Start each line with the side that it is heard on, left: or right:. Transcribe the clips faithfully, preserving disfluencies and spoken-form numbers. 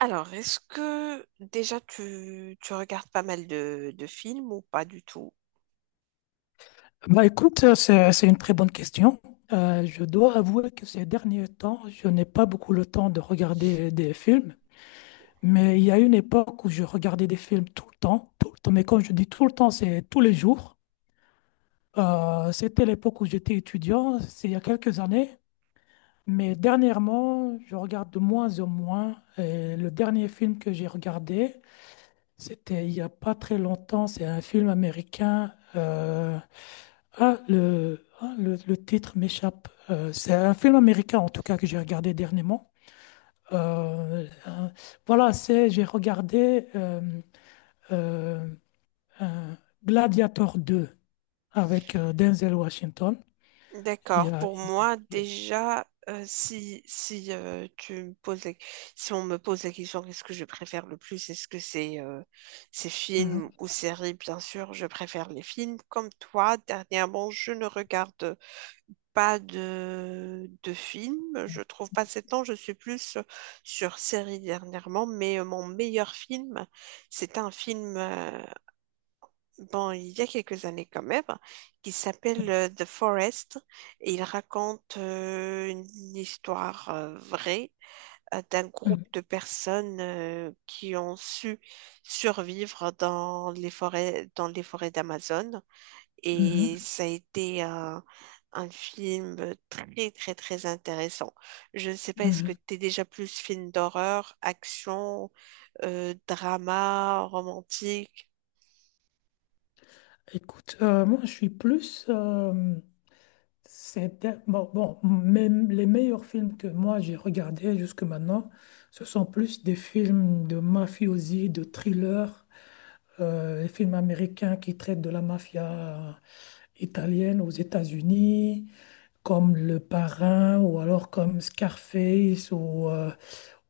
right: Alors, est-ce que déjà tu, tu regardes pas mal de, de films ou pas du tout?
left: Bah écoute, euh, c'est, c'est une très bonne question. Euh, je dois avouer que ces derniers temps, je n'ai pas beaucoup le temps de regarder des films, mais il y a une époque où je regardais des films tout le temps, tout le temps, mais quand je dis tout le temps, c'est tous les jours. Euh, c'était l'époque où j'étais étudiant, c'est il y a quelques années, mais dernièrement, je regarde de moins en moins. Et le dernier film que j'ai regardé, c'était il n'y a pas très longtemps, c'est un film américain. euh, Ah, le, ah, le, le titre m'échappe. Euh, c'est un film américain, en tout cas, que j'ai regardé dernièrement. Euh, euh, voilà, c'est, j'ai regardé euh, euh, euh, Gladiator deux avec euh, Denzel Washington. Il y
right: D'accord,
left: a-
right: pour
left: il
right: moi
left: y a-
right: déjà, euh, si, si, euh, tu me poses la- si on me pose la question qu'est-ce que je préfère le plus, est-ce que c'est euh, c'est films
left: Mhm.
right: ou séries? Bien sûr, je préfère les films. Comme toi, dernièrement, je ne regarde pas de, de films. Je trouve pas assez de temps. Je suis plus sur séries dernièrement, mais euh, mon meilleur film, c'est un film. euh, bon, il y a quelques années quand même, qui s'appelle euh, The Forest. Et il raconte euh, une histoire euh, vraie euh, d'un
left: Mhm.
right: groupe de personnes euh, qui ont su survivre dans les forêts, dans les forêts d'Amazon. Et
left: Mhm.
right: ça a été euh, un film très, très, très intéressant. Je ne sais pas, est-ce que
left: Mhm.
right: tu es déjà plus film d'horreur, action, euh, drama, romantique?
left: Écoute, euh, moi, je suis plus. euh, C'était bon, bon, même les meilleurs films que moi j'ai regardés jusque maintenant, ce sont plus des films de mafiosi, de thriller, euh, les films américains qui traitent de la mafia italienne aux États-Unis, comme Le Parrain ou alors comme Scarface ou, euh,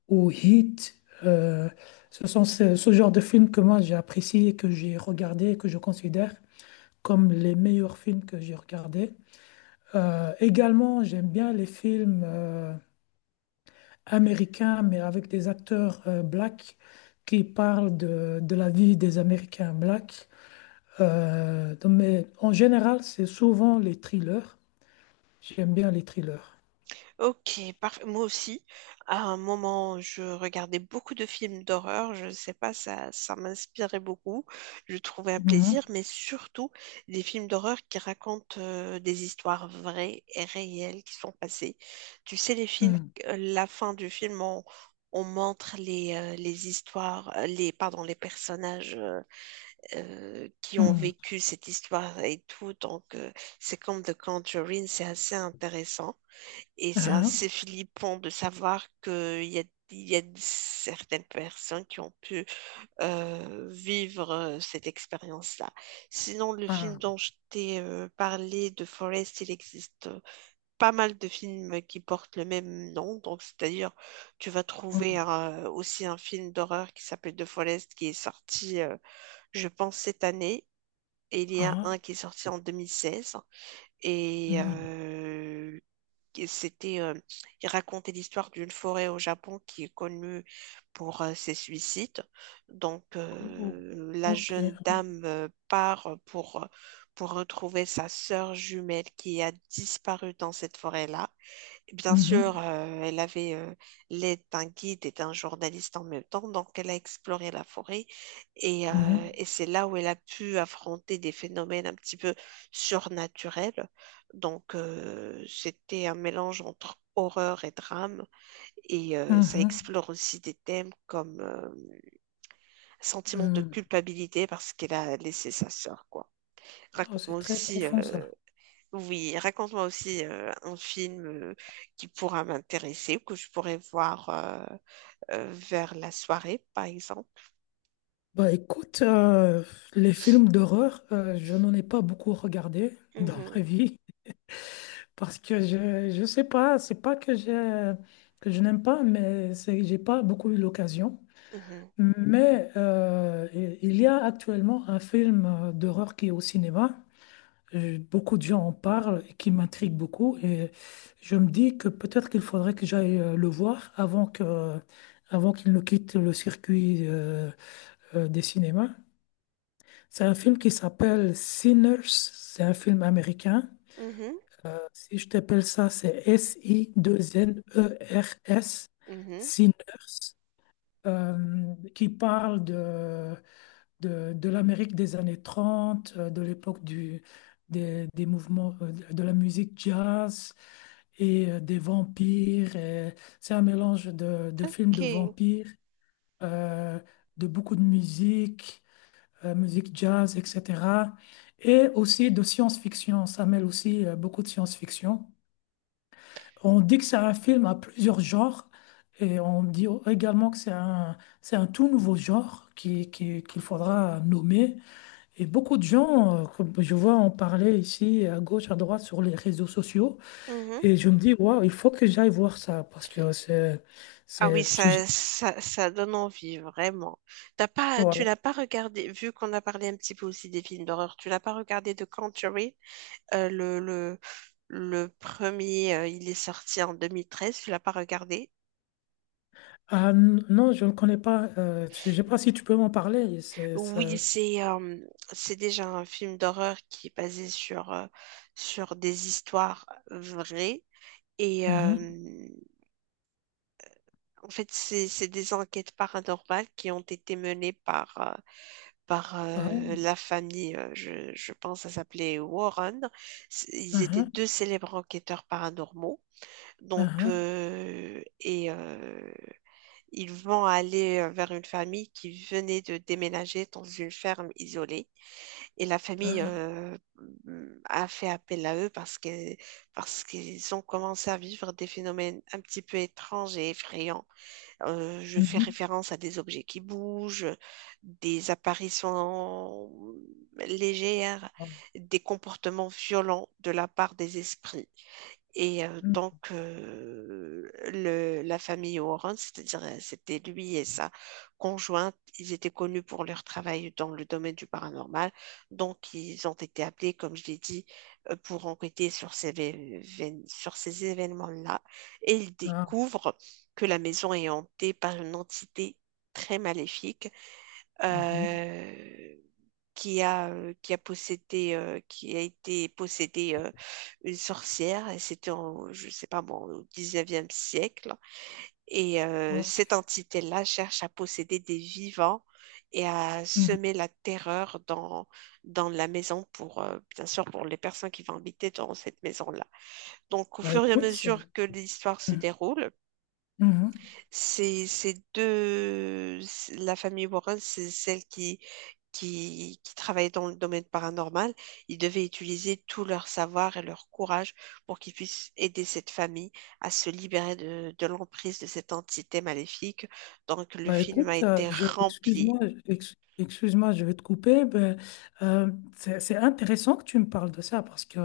left: ou Heat. Euh, Ce sont ce, ce genre de films que moi j'ai apprécié et que j'ai regardé et que je considère comme les meilleurs films que j'ai regardés. Euh, également, j'aime bien les films euh, américains, mais avec des acteurs euh, blacks qui parlent de, de la vie des Américains blacks. Euh, donc, mais en général, c'est souvent les thrillers. J'aime bien les thrillers.
right: Ok, parfait. Moi aussi, à un moment, je regardais beaucoup de films d'horreur. Je ne sais pas, ça, ça m'inspirait beaucoup. Je trouvais un
left: Mhm,
right: plaisir, mais surtout des films d'horreur qui racontent euh, des histoires vraies et réelles qui sont passées. Tu sais, les films,
left: mhm,
right: euh, la fin du film, on, on montre les, euh, les histoires, euh, les, pardon, les personnages euh, euh, qui ont
left: mhm.
right: vécu cette histoire et tout. Donc, euh, c'est comme The Conjuring, c'est assez intéressant. Et c'est
left: Ah,
right: assez flippant de savoir qu'il y a, il y a certaines personnes qui ont pu euh, vivre euh, cette expérience-là. Sinon, le film
left: ah,
right: dont je t'ai euh, parlé, de Forest, il existe euh, pas mal de films qui portent le même nom. Donc, c'est-à-dire, tu vas
left: mhm,
right: trouver euh, aussi un film d'horreur qui s'appelle The Forest qui est sorti, euh, je pense, cette année. Et il y a
left: ah,
right: un qui est sorti en deux mille seize. Et
left: mhm.
right: euh, qui- C'était, euh, il racontait l'histoire d'une forêt au Japon qui est connue pour euh, ses suicides. Donc,
left: Oh,
right: euh, la
left: ok.
right: jeune dame euh, part pour, pour retrouver sa sœur jumelle qui a disparu dans cette forêt-là. Bien sûr,
left: Mhm,
right: euh, elle avait euh, l'aide d'un guide et d'un journaliste en même temps, donc elle a exploré la forêt et, euh,
left: mhm,
right: et c'est là où elle a pu affronter des phénomènes un petit peu surnaturels. Donc euh, c'était un mélange entre horreur et drame et euh, ça
left: mhm,
right: explore aussi des thèmes comme euh, sentiment de
left: mhm.
right: culpabilité parce qu'elle a laissé sa sœur, quoi.
left: Oh,
right: Raconte-moi
left: c'est très
right: aussi
left: profond
right: euh,
left: ça.
right: Oui, raconte-moi aussi euh, un film euh, qui pourra m'intéresser ou que je pourrais voir euh, euh, vers la soirée, par exemple.
left: Bah écoute, euh, les films d'horreur, euh, je n'en ai pas beaucoup regardé dans ma
right: Mhm,
left: vie parce que je je sais pas, c'est pas que je que je n'aime pas, mais c'est que j'ai pas beaucoup eu l'occasion.
right: mhm,
left: Mais euh, i- il y a actuellement un film euh, d'horreur qui est au cinéma. Euh, Beaucoup de gens en parlent et qui m'intrigue beaucoup et je me dis que peut-être qu'il faudrait que j'aille euh, le voir avant que avant qu'il ne quitte le circuit euh, euh, des cinémas. C'est un film qui s'appelle Sinners. C'est un film américain.
right: mhm,
left: Euh, si je t'appelle ça, c'est S I N E R S,
right: mhm.
left: Sinners, euh, qui parle de, de, de l'Amérique des années trente, euh, de l'époque du, des, des mouvements euh, de de la musique jazz et euh, des vampires. Et C'est un mélange de, de films
right: Ok.
left: de vampires, euh, de beaucoup de musique euh, musique jazz, et cetera. Et aussi de science-fiction. Ça mêle aussi euh, beaucoup de science-fiction. On dit que c'est un film à plusieurs genres et on dit également que c'est un, c'est un tout nouveau genre qui, qui- qu'il faudra nommer. Et beaucoup de gens, euh, comme je vois en parler ici à gauche, à droite sur les réseaux sociaux.
right: Mhm.
left: Et je me dis, waouh, il faut que j'aille voir ça parce que c'est...
right: Ah oui,
left: c'est
right: ça,
left: c'est-
right: ça, ça donne envie, vraiment. T'as pas, tu
left: voilà.
right: l'as pas regardé, vu qu'on a parlé un petit peu aussi des films d'horreur, tu l'as pas regardé The Conjuring, Euh, le, le, le premier, euh, il est sorti en deux mille treize, tu l'as pas regardé?
left: Ah, n- non, je ne le connais pas. Euh, je ne sais pas si tu peux m'en parler. C'est,
right: Oui,
left: ça...
right: c'est euh, c'est déjà un film d'horreur qui est basé sur, euh, sur des histoires vraies. Et
left: Mhm.
right: euh, en fait, c'est c'est des enquêtes paranormales qui ont été menées par, euh, par euh,
left: Ah,
right: la famille, euh, je, je pense, ça s'appelait Warren. C'est- Ils
left: ah,
right: étaient deux célèbres enquêteurs paranormaux. Donc,
left: ah,
right: euh, et euh, ils vont aller vers une famille qui venait de déménager dans une ferme isolée. Et la famille
left: ah,
right: euh, mm, a fait appel à eux parce que, parce qu'ils ont commencé à vivre des phénomènes un petit peu étranges et effrayants. Euh, je fais
left: mhm,
right: référence à des objets qui bougent, des apparitions légères,
left: ah,
right: des comportements violents de la part des esprits. Et euh,
left: mhm,
right: donc, euh, le- la famille Warren, c'est-à-dire euh, c'était lui et sa conjointe, ils étaient connus pour leur travail dans le domaine du paranormal. Donc, ils ont été appelés, comme je l'ai dit, euh, pour enquêter sur ces, vé- vén- sur ces événements-là. Et ils
left: ah,
right: découvrent que la maison est hantée par une entité très maléfique.
left: mhm,
right: Euh, qui a, euh, qui a possédé, euh, qui a été possédée euh, une sorcière, et c'était en, je sais pas moi, au dix-neuvième siècle. Et euh, cette
left: ok.
right: entité-là cherche à posséder des vivants et à
left: Mhm.
right: semer la terreur dans, dans la maison pour, euh, bien sûr, pour les personnes qui vont habiter dans cette maison-là. Donc, au
left: Bah
right: fur et à
left: écoute, c'est-
right: mesure que l'histoire se
left: mhm,
right: déroule,
left: mhm.
right: c'est, c'est deux, la famille Warren, c'est celle qui qui, qui travaillaient dans le domaine paranormal, ils devaient utiliser tout leur savoir et leur courage pour qu'ils puissent aider cette famille à se libérer de, de l'emprise de cette entité maléfique. Donc le
left: Bah,
right: film
left: écoute,
right: a
left: euh,
right: été
left: je
right: rempli.
left: excuse-moi, ex- excuse-moi, je vais te couper. Ben, euh, c'est c'est intéressant que tu me parles de ça parce que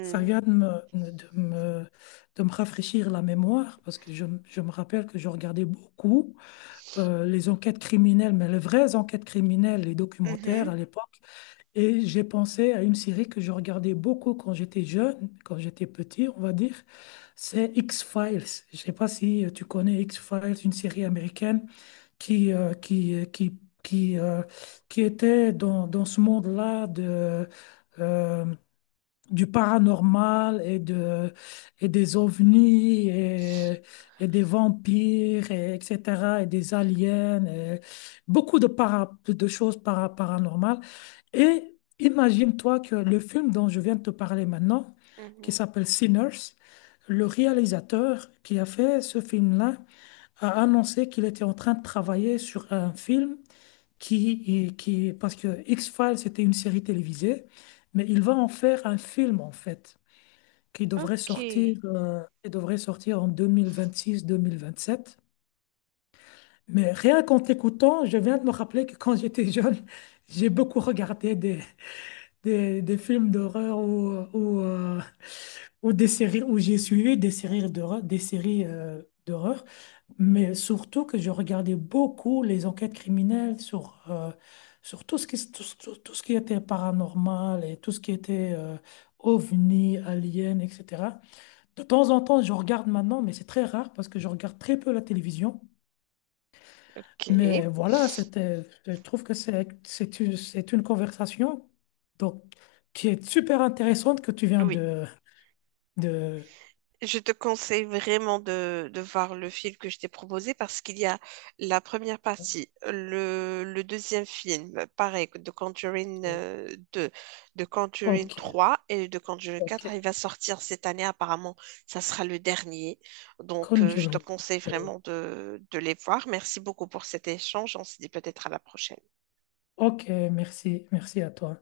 left: ça vient de me, de me, de me rafraîchir la mémoire parce que je, me- je me rappelle que je regardais beaucoup euh, les enquêtes criminelles, mais les vraies enquêtes criminelles, les documentaires
right: mhm,
left: à l'époque. Et j'ai pensé à une série que je regardais beaucoup quand j'étais jeune, quand j'étais petit, on va dire. C'est X-Files. Je sais pas si euh, tu connais X-Files, une série américaine qui, euh, qui, euh, qui, qui, euh, qui était dans, dans ce monde-là de, euh, du paranormal et, de, et des ovnis et, et des vampires, et, etc., et des aliens, et beaucoup de, para, de choses para- paranormales. Et imagine-toi que le film dont je viens de te parler maintenant, qui
right: mhm.
left: s'appelle Sinners, le réalisateur qui a fait ce film-là a annoncé qu'il était en train de travailler sur un film qui, qui, parce que X-Files c'était une série télévisée, mais il va en faire un film en fait, qui devrait
right: Ok.
left: sortir, euh, qui devrait sortir en deux mille vingt-six-deux mille vingt-sept. Mais rien qu'en t'écoutant, je viens de me rappeler que quand j'étais jeune, j'ai beaucoup regardé des, des films d'horreur ou, ou, euh, ou des séries où j'ai suivi des séries d'horreur, des séries euh, d'horreur, mais surtout que je regardais beaucoup les enquêtes criminelles sur, euh, sur tout ce qui, tout, ce tout- tout ce qui était paranormal et tout ce qui était euh, ovni, alien, et cetera. De temps en temps, je regarde maintenant, mais c'est très rare parce que je regarde très peu la télévision.
right: Ok.
left: Mais voilà, c'était, je trouve que c'est, c'est une, c'est une conversation donc, qui est super intéressante que tu viens
right: Oui.
left: de, de...
right: Je te conseille vraiment de, de voir le film que je t'ai proposé parce qu'il y a la première partie, le, le deuxième film, pareil, de Conjuring euh, deux, de Conjuring
left: Ok,
right: trois et de Conjuring quatre. Il
left: ok.
right: va sortir cette année, apparemment, ça sera le dernier. Donc, euh, je te
left: Conjuring.
right: conseille
left: Ok,
right: vraiment de, de les voir. Merci beaucoup pour cet échange. On se dit peut-être à la prochaine.
left: Ok, merci, merci à toi.